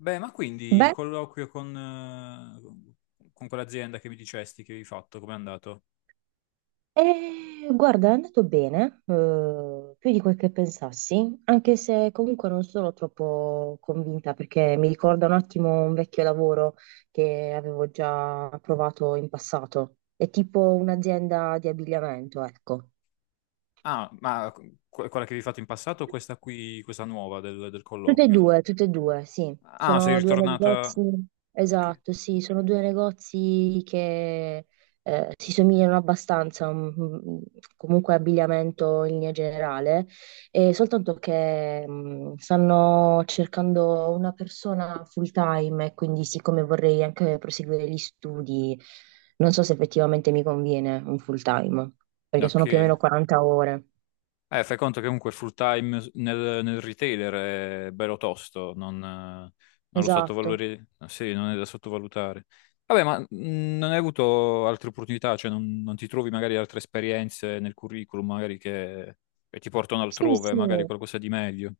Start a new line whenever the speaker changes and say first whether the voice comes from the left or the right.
left: Beh, ma quindi il
right: Beh,
left: colloquio con quell'azienda che mi dicesti che avevi fatto, com'è andato?
right: guarda, è andato bene, più di quel che pensassi, anche se comunque non sono troppo convinta perché mi ricorda un attimo un vecchio lavoro che avevo già provato in passato. È tipo un'azienda di abbigliamento, ecco.
left: Ah, ma que- Quella che avevi fatto in passato o questa qui, questa nuova del colloquio?
right: Tutte e due, sì.
left: Ah, sei
right: Sono due negozi,
left: ritornata. Ok.
right: esatto, sì, sono due negozi che si somigliano abbastanza, mm, mm, comunque abbigliamento in linea generale, e soltanto che stanno cercando una persona full time e quindi siccome vorrei anche proseguire gli studi, non so se effettivamente mi conviene un full time, perché sono più o
left: Ok.
right: meno 40 ore.
left: Fai conto che comunque full time nel retailer è bello tosto, non lo
right: Esatto.
left: sottovalutare, sì, non è da sottovalutare. Vabbè, ma non hai avuto altre opportunità, cioè non ti trovi magari altre esperienze nel curriculum, magari che ti portano
right: Sì,
left: altrove,
right: sì.
left: magari qualcosa di meglio.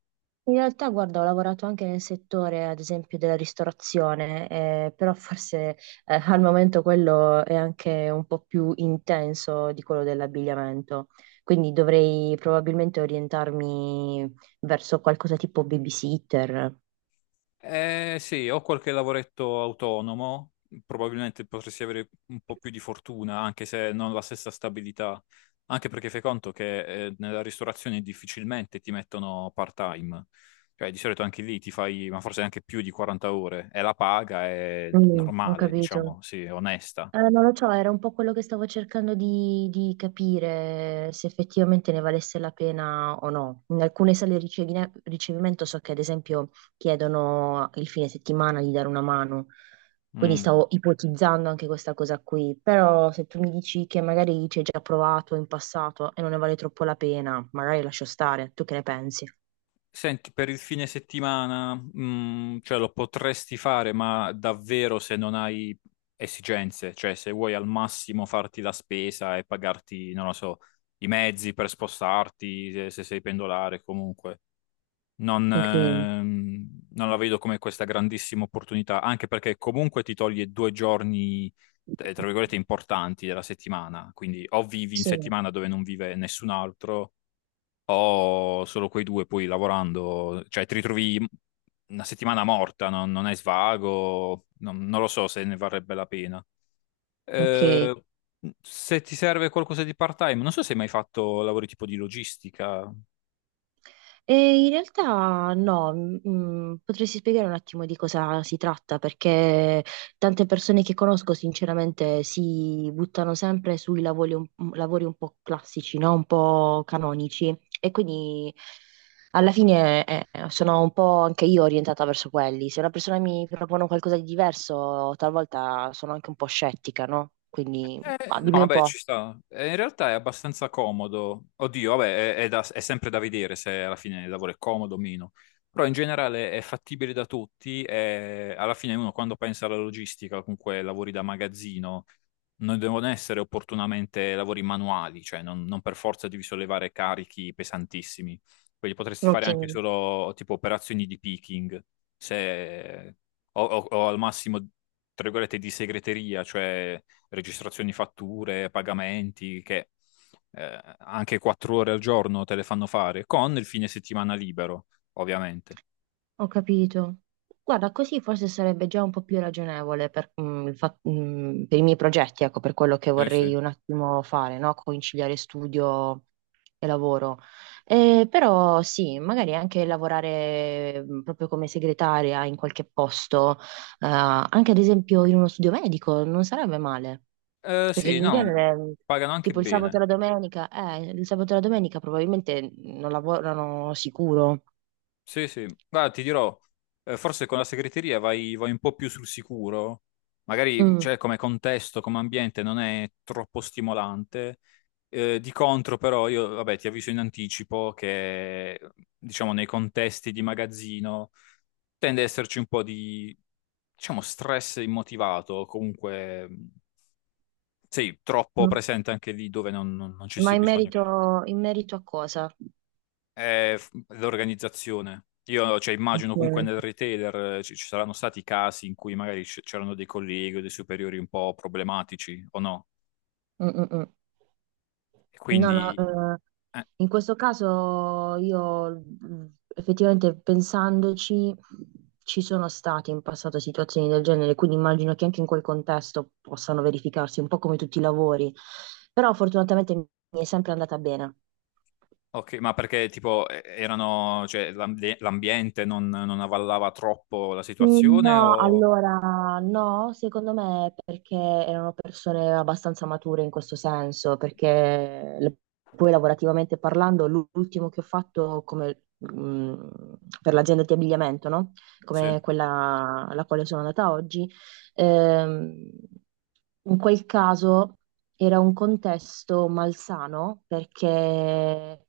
right: In realtà, guarda, ho lavorato anche nel settore, ad esempio, della ristorazione, però forse al momento quello è anche un po' più intenso di quello dell'abbigliamento, quindi dovrei probabilmente orientarmi verso qualcosa tipo babysitter.
left: Sì, ho qualche lavoretto autonomo, probabilmente potresti avere un po' più di fortuna, anche se non la stessa stabilità, anche perché fai conto che nella ristorazione difficilmente ti mettono part-time, cioè di solito anche lì ti fai, ma forse anche più di 40 ore, e la paga è
right: Mm, ho
left: normale,
right: capito.
left: diciamo, sì, onesta.
right: Non lo so, era un po' quello che stavo cercando di capire se effettivamente ne valesse la pena o no. In alcune sale di ricevimento so che ad esempio chiedono il fine settimana di dare una mano, quindi
left: Mm.
right: stavo ipotizzando anche questa cosa qui, però se tu mi dici che magari ci hai già provato in passato e non ne vale troppo la pena, magari lascio stare, tu che ne pensi?
left: Senti, per il fine settimana, mm, cioè lo potresti fare, ma davvero se non hai esigenze, cioè se vuoi al massimo farti la spesa e pagarti, non lo so, i mezzi per spostarti, se sei pendolare, comunque.
right: Ok,
left: Non la vedo come questa grandissima opportunità, anche perché comunque ti toglie due giorni, tra virgolette, importanti della settimana. Quindi o vivi in
right: sì,
left: settimana dove non vive nessun altro ho solo quei due, poi lavorando, cioè ti ritrovi una settimana morta, non hai svago, non lo so se ne varrebbe la pena.
right: ok.
left: Eh, se ti serve qualcosa di part-time, non so se hai mai fatto lavori tipo di logistica.
right: E in realtà no, mm, potresti spiegare un attimo di cosa si tratta, perché tante persone che conosco sinceramente si buttano sempre sui lavori un po' classici, no? Un po' canonici e quindi alla fine sono un po' anche io orientata verso quelli. Se una persona mi propone qualcosa di diverso, talvolta sono anche un po' scettica, no? Quindi ah,
left: No,
right: dimmi un
left: vabbè,
right: po'.
left: ci sta. In realtà è abbastanza comodo. Oddio, vabbè, è è sempre da vedere se alla fine il lavoro è comodo o meno. Però in generale è fattibile da tutti e alla fine uno quando pensa alla logistica, comunque lavori da magazzino, non devono essere opportunamente lavori manuali, cioè non per forza devi sollevare carichi pesantissimi. Quelli potresti fare
right: Ok.
left: anche solo tipo operazioni di picking, se- o al massimo, tra virgolette, di segreteria, cioè registrazioni fatture, pagamenti, che anche 4 ore al giorno te le fanno fare, con il fine settimana libero, ovviamente.
right: Ho capito. Guarda, così forse sarebbe già un po' più ragionevole per, mm, per i miei progetti, ecco, per quello che
left: Sì,
right: vorrei
left: sì.
right: un attimo fare, no? Conciliare studio e lavoro. Però sì, magari anche lavorare mm, proprio come segretaria in qualche posto, anche ad esempio in uno studio medico, non sarebbe male, perché
left: Sì,
right: in
left: no,
right: genere... mm,
left: pagano anche
right: tipo il sabato e
left: bene.
right: la domenica, il sabato e la domenica probabilmente non lavorano sicuro.
left: Sì, sì. Guarda, ti dirò, forse con la segreteria vai, vai un po' più sul sicuro. Magari,
right: Mm.
left: cioè, come contesto, come ambiente non è troppo stimolante. Di contro, però, io, vabbè, ti avviso in anticipo che, diciamo, nei contesti di magazzino tende ad esserci un po' di, diciamo, stress immotivato, comunque, sì, troppo presente anche lì dove non ci
right: Ma
left: sia bisogno.
right: in merito a cosa?
left: È l'organizzazione. Io, cioè,
right: Ok.
left: immagino comunque
right: Mm,
left: nel retailer ci saranno stati casi in cui magari c'erano dei colleghi o dei superiori un po' problematici, o no?
right: mm, mm.
left: E
right: No, no,
left: quindi... eh,
right: in questo caso io mm, effettivamente pensandoci ci sono state in passato situazioni del genere, quindi immagino che anche in quel contesto possano verificarsi un po' come tutti i lavori, però fortunatamente mi è sempre andata bene.
left: ok, ma perché tipo erano, cioè, l'ambiente non avvallava troppo la
right: Mm,
left: situazione
right: no,
left: o...
right: allora no, secondo me è perché erano persone abbastanza mature in questo senso, poi lavorativamente parlando, l'ultimo che ho fatto come, mm, per l'azienda di abbigliamento, no?
left: Sì,
right: Come quella alla quale sono andata oggi, ehm, in quel caso era un contesto malsano perché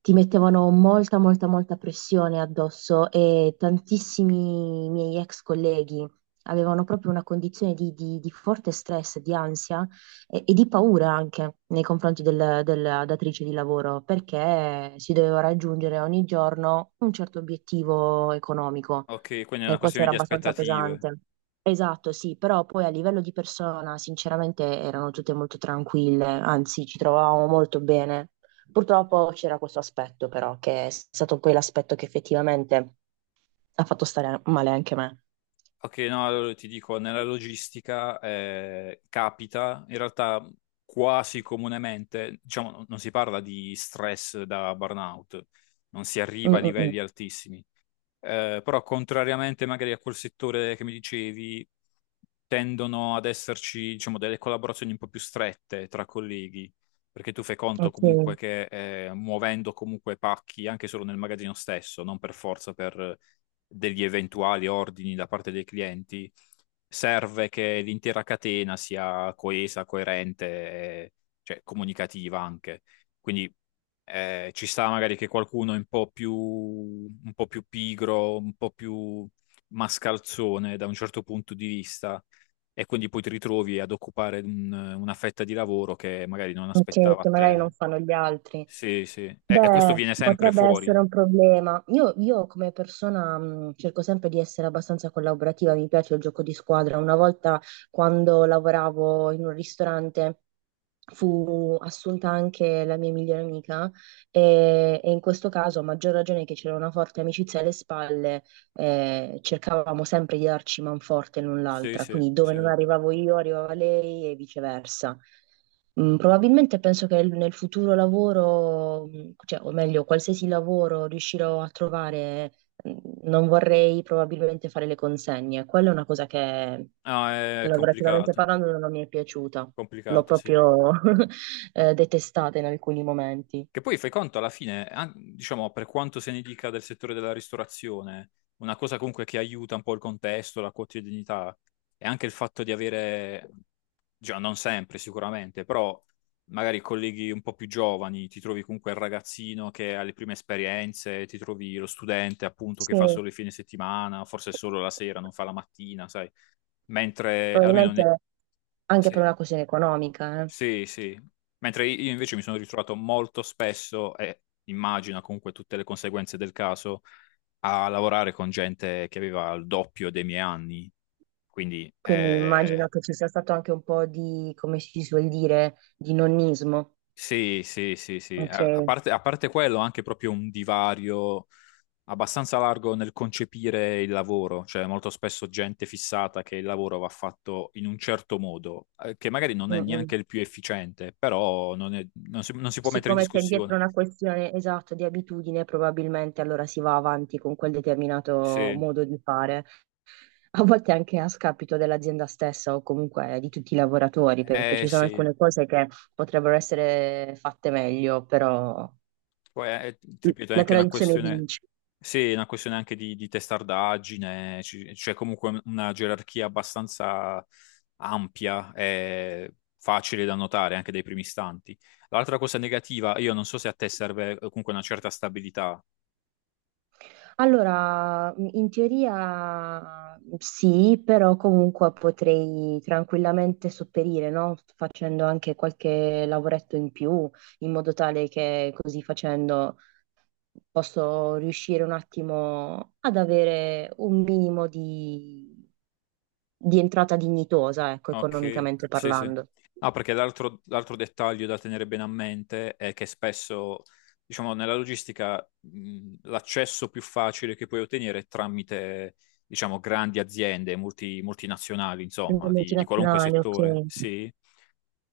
right: ti mettevano molta, molta, molta pressione addosso e tantissimi miei ex colleghi avevano proprio una condizione di forte stress, di ansia e di paura anche nei confronti della datrice di lavoro, perché si doveva raggiungere ogni giorno un certo obiettivo economico.
left: ok, quindi è
right: E
left: una
right: questo
left: questione
right: era
left: di
right: abbastanza
left: aspettative.
right: pesante. Esatto, sì, però poi a livello di persona, sinceramente, erano tutte molto tranquille, anzi, ci trovavamo molto bene. Purtroppo c'era questo aspetto, però, che è stato poi l'aspetto che effettivamente ha fatto stare male anche me.
left: Ok, no, allora ti dico, nella logistica capita in realtà quasi comunemente, diciamo, non si parla di stress da burnout, non si
right: Mm,
left: arriva a
right: mm, mm.
left: livelli altissimi, però contrariamente magari a quel settore che mi dicevi, tendono ad esserci, diciamo, delle collaborazioni un po' più strette tra colleghi, perché tu fai conto
right: Ok.
left: comunque che muovendo comunque pacchi anche solo nel magazzino stesso, non per forza per degli eventuali ordini da parte dei clienti, serve che l'intera catena sia coesa, coerente, e, cioè comunicativa anche. Quindi ci sta magari che qualcuno è un po' più pigro, un po' più mascalzone da un certo punto di vista, e quindi poi ti ritrovi ad occupare una fetta di lavoro che magari non
right: Ok,
left: aspettava
right: che
left: a
right: magari non
left: te.
right: fanno gli altri.
left: Sì, sì. E questo
right: Beh,
left: viene sempre
right: potrebbe
left: fuori.
right: essere un problema. Io come persona cerco sempre di essere abbastanza collaborativa, mi piace il gioco di squadra. Una volta quando lavoravo in un ristorante fu assunta anche la mia migliore amica e in questo caso, a maggior ragione che c'era una forte amicizia alle spalle, cercavamo sempre di darci manforte l'un
left: Sì,
right: l'altra,
left: sì,
right: quindi dove
left: sì.
right: non arrivavo io arrivava lei e viceversa. Mm, probabilmente penso che nel futuro lavoro, mm, cioè, o meglio, qualsiasi lavoro riuscirò a trovare, mm, non vorrei probabilmente fare le consegne. Quella è una cosa che
left: No, è
right: lavorativamente
left: complicato,
right: parlando non mi è piaciuta, l'ho
left: complicato, sì.
right: proprio detestata in alcuni momenti.
left: Che poi fai conto alla fine, diciamo, per quanto se ne dica del settore della ristorazione, una cosa comunque che aiuta un po' il contesto, la quotidianità, e anche il fatto di avere, già non sempre sicuramente, però magari colleghi un po' più giovani, ti trovi comunque il ragazzino che ha le prime esperienze, ti trovi lo studente appunto
right: Sì,
left: che fa solo il fine settimana, forse solo la sera, non fa la mattina, sai? Mentre almeno
right: probabilmente anche
left: sì.
right: per una questione economica, eh.
left: Sì, sì. Mentre io invece mi sono ritrovato molto spesso, e immagino comunque tutte le conseguenze del caso, a lavorare con gente che aveva il doppio dei miei anni. Quindi,
right: Quindi immagino che ci sia stato anche un po' di, come si suol dire, di nonnismo.
left: sì, sì, sì, sì.
right: Ok.
left: A parte, a parte quello, anche proprio un divario abbastanza largo nel concepire il lavoro. Cioè, molto spesso gente fissata che il lavoro va fatto in un certo modo, che magari non
right: Mm,
left: è
right: mm.
left: neanche il più efficiente, però non si può mettere in
right: Siccome c'è dietro
left: discussione.
right: una questione esatta di abitudine, probabilmente allora si va avanti con quel determinato
left: Sì.
right: modo di fare. A volte anche a scapito dell'azienda stessa o comunque di tutti i lavoratori, perché
left: Eh
right: ci sono
left: sì,
right: alcune cose che potrebbero essere fatte meglio, però
left: poi è, ti ripeto, è
right: la
left: anche una
right: tradizione
left: questione,
right: vince.
left: sì, è una questione anche di testardaggine, c'è comunque una gerarchia abbastanza ampia e facile da notare anche dai primi istanti. L'altra cosa negativa, io non so se a te serve comunque una certa stabilità.
right: Allora, in teoria sì, però comunque potrei tranquillamente sopperire, no? Facendo anche qualche lavoretto in più, in modo tale che così facendo posso riuscire un attimo ad avere un minimo di entrata dignitosa, ecco,
left: Ok,
right: economicamente
left: sì, sì.
right: parlando.
left: Ah, perché l'altro dettaglio da tenere bene a mente è che spesso, diciamo, nella logistica, l'accesso più facile che puoi ottenere è tramite, diciamo, grandi aziende, multinazionali,
right: Le
left: insomma, di qualunque
right: multinazionali, ok.
left: settore, sì.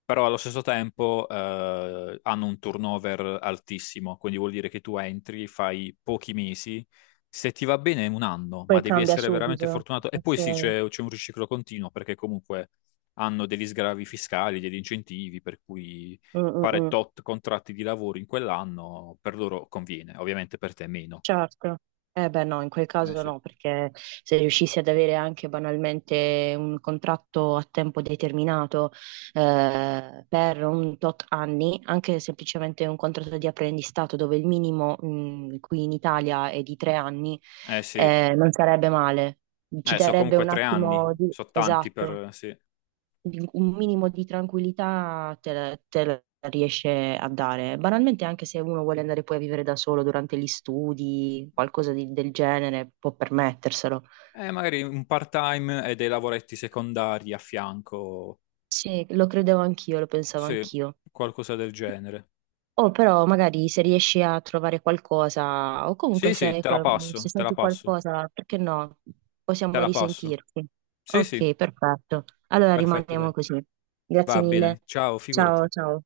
left: Però allo stesso tempo hanno un turnover altissimo, quindi vuol dire che tu entri, fai pochi mesi, se ti va bene è un anno, ma
right: Poi
left: devi
right: cambia
left: essere veramente
right: subito.
left: fortunato. E
right: Ok.
left: poi sì, c'è un riciclo continuo, perché comunque hanno degli sgravi fiscali, degli incentivi, per cui
right: Mm, mm,
left: fare
right: mm.
left: tot contratti di lavoro in quell'anno per loro conviene, ovviamente per te meno.
right: Certo. Eh beh no, in quel
left: Eh
right: caso
left: sì,
right: no, perché se riuscissi ad avere anche banalmente un contratto a tempo determinato per un tot anni, anche semplicemente un contratto di apprendistato dove il minimo mm, qui in Italia è di 3 anni,
left: eh sì.
right: non sarebbe male. Ci
left: So
right: darebbe
left: comunque
right: un
left: tre
right: attimo
left: anni,
right: di...
left: so tanti
right: Esatto,
left: per... Sì.
right: un minimo di tranquillità te la riesce a dare. Banalmente, anche se uno vuole andare poi a vivere da solo durante gli studi, del genere, può permetterselo.
left: Magari un part-time e dei lavoretti secondari a fianco,
right: Sì, lo credevo anch'io, lo pensavo
left: sì,
right: anch'io.
left: qualcosa del genere.
right: O però magari se riesci a trovare qualcosa, o comunque
left: Sì,
right: se,
left: sì, te la
right: se
left: passo, te la
right: senti
left: passo,
right: qualcosa, perché no?
left: te
right: Possiamo
left: la passo.
right: risentirci.
left: Sì, sì,
right: Ok, perfetto. Allora
left: perfetto,
right: rimaniamo
left: dai.
right: così. Grazie
left: Va
right: mille.
left: bene, ciao,
right: Ciao,
left: figurati.
right: ciao.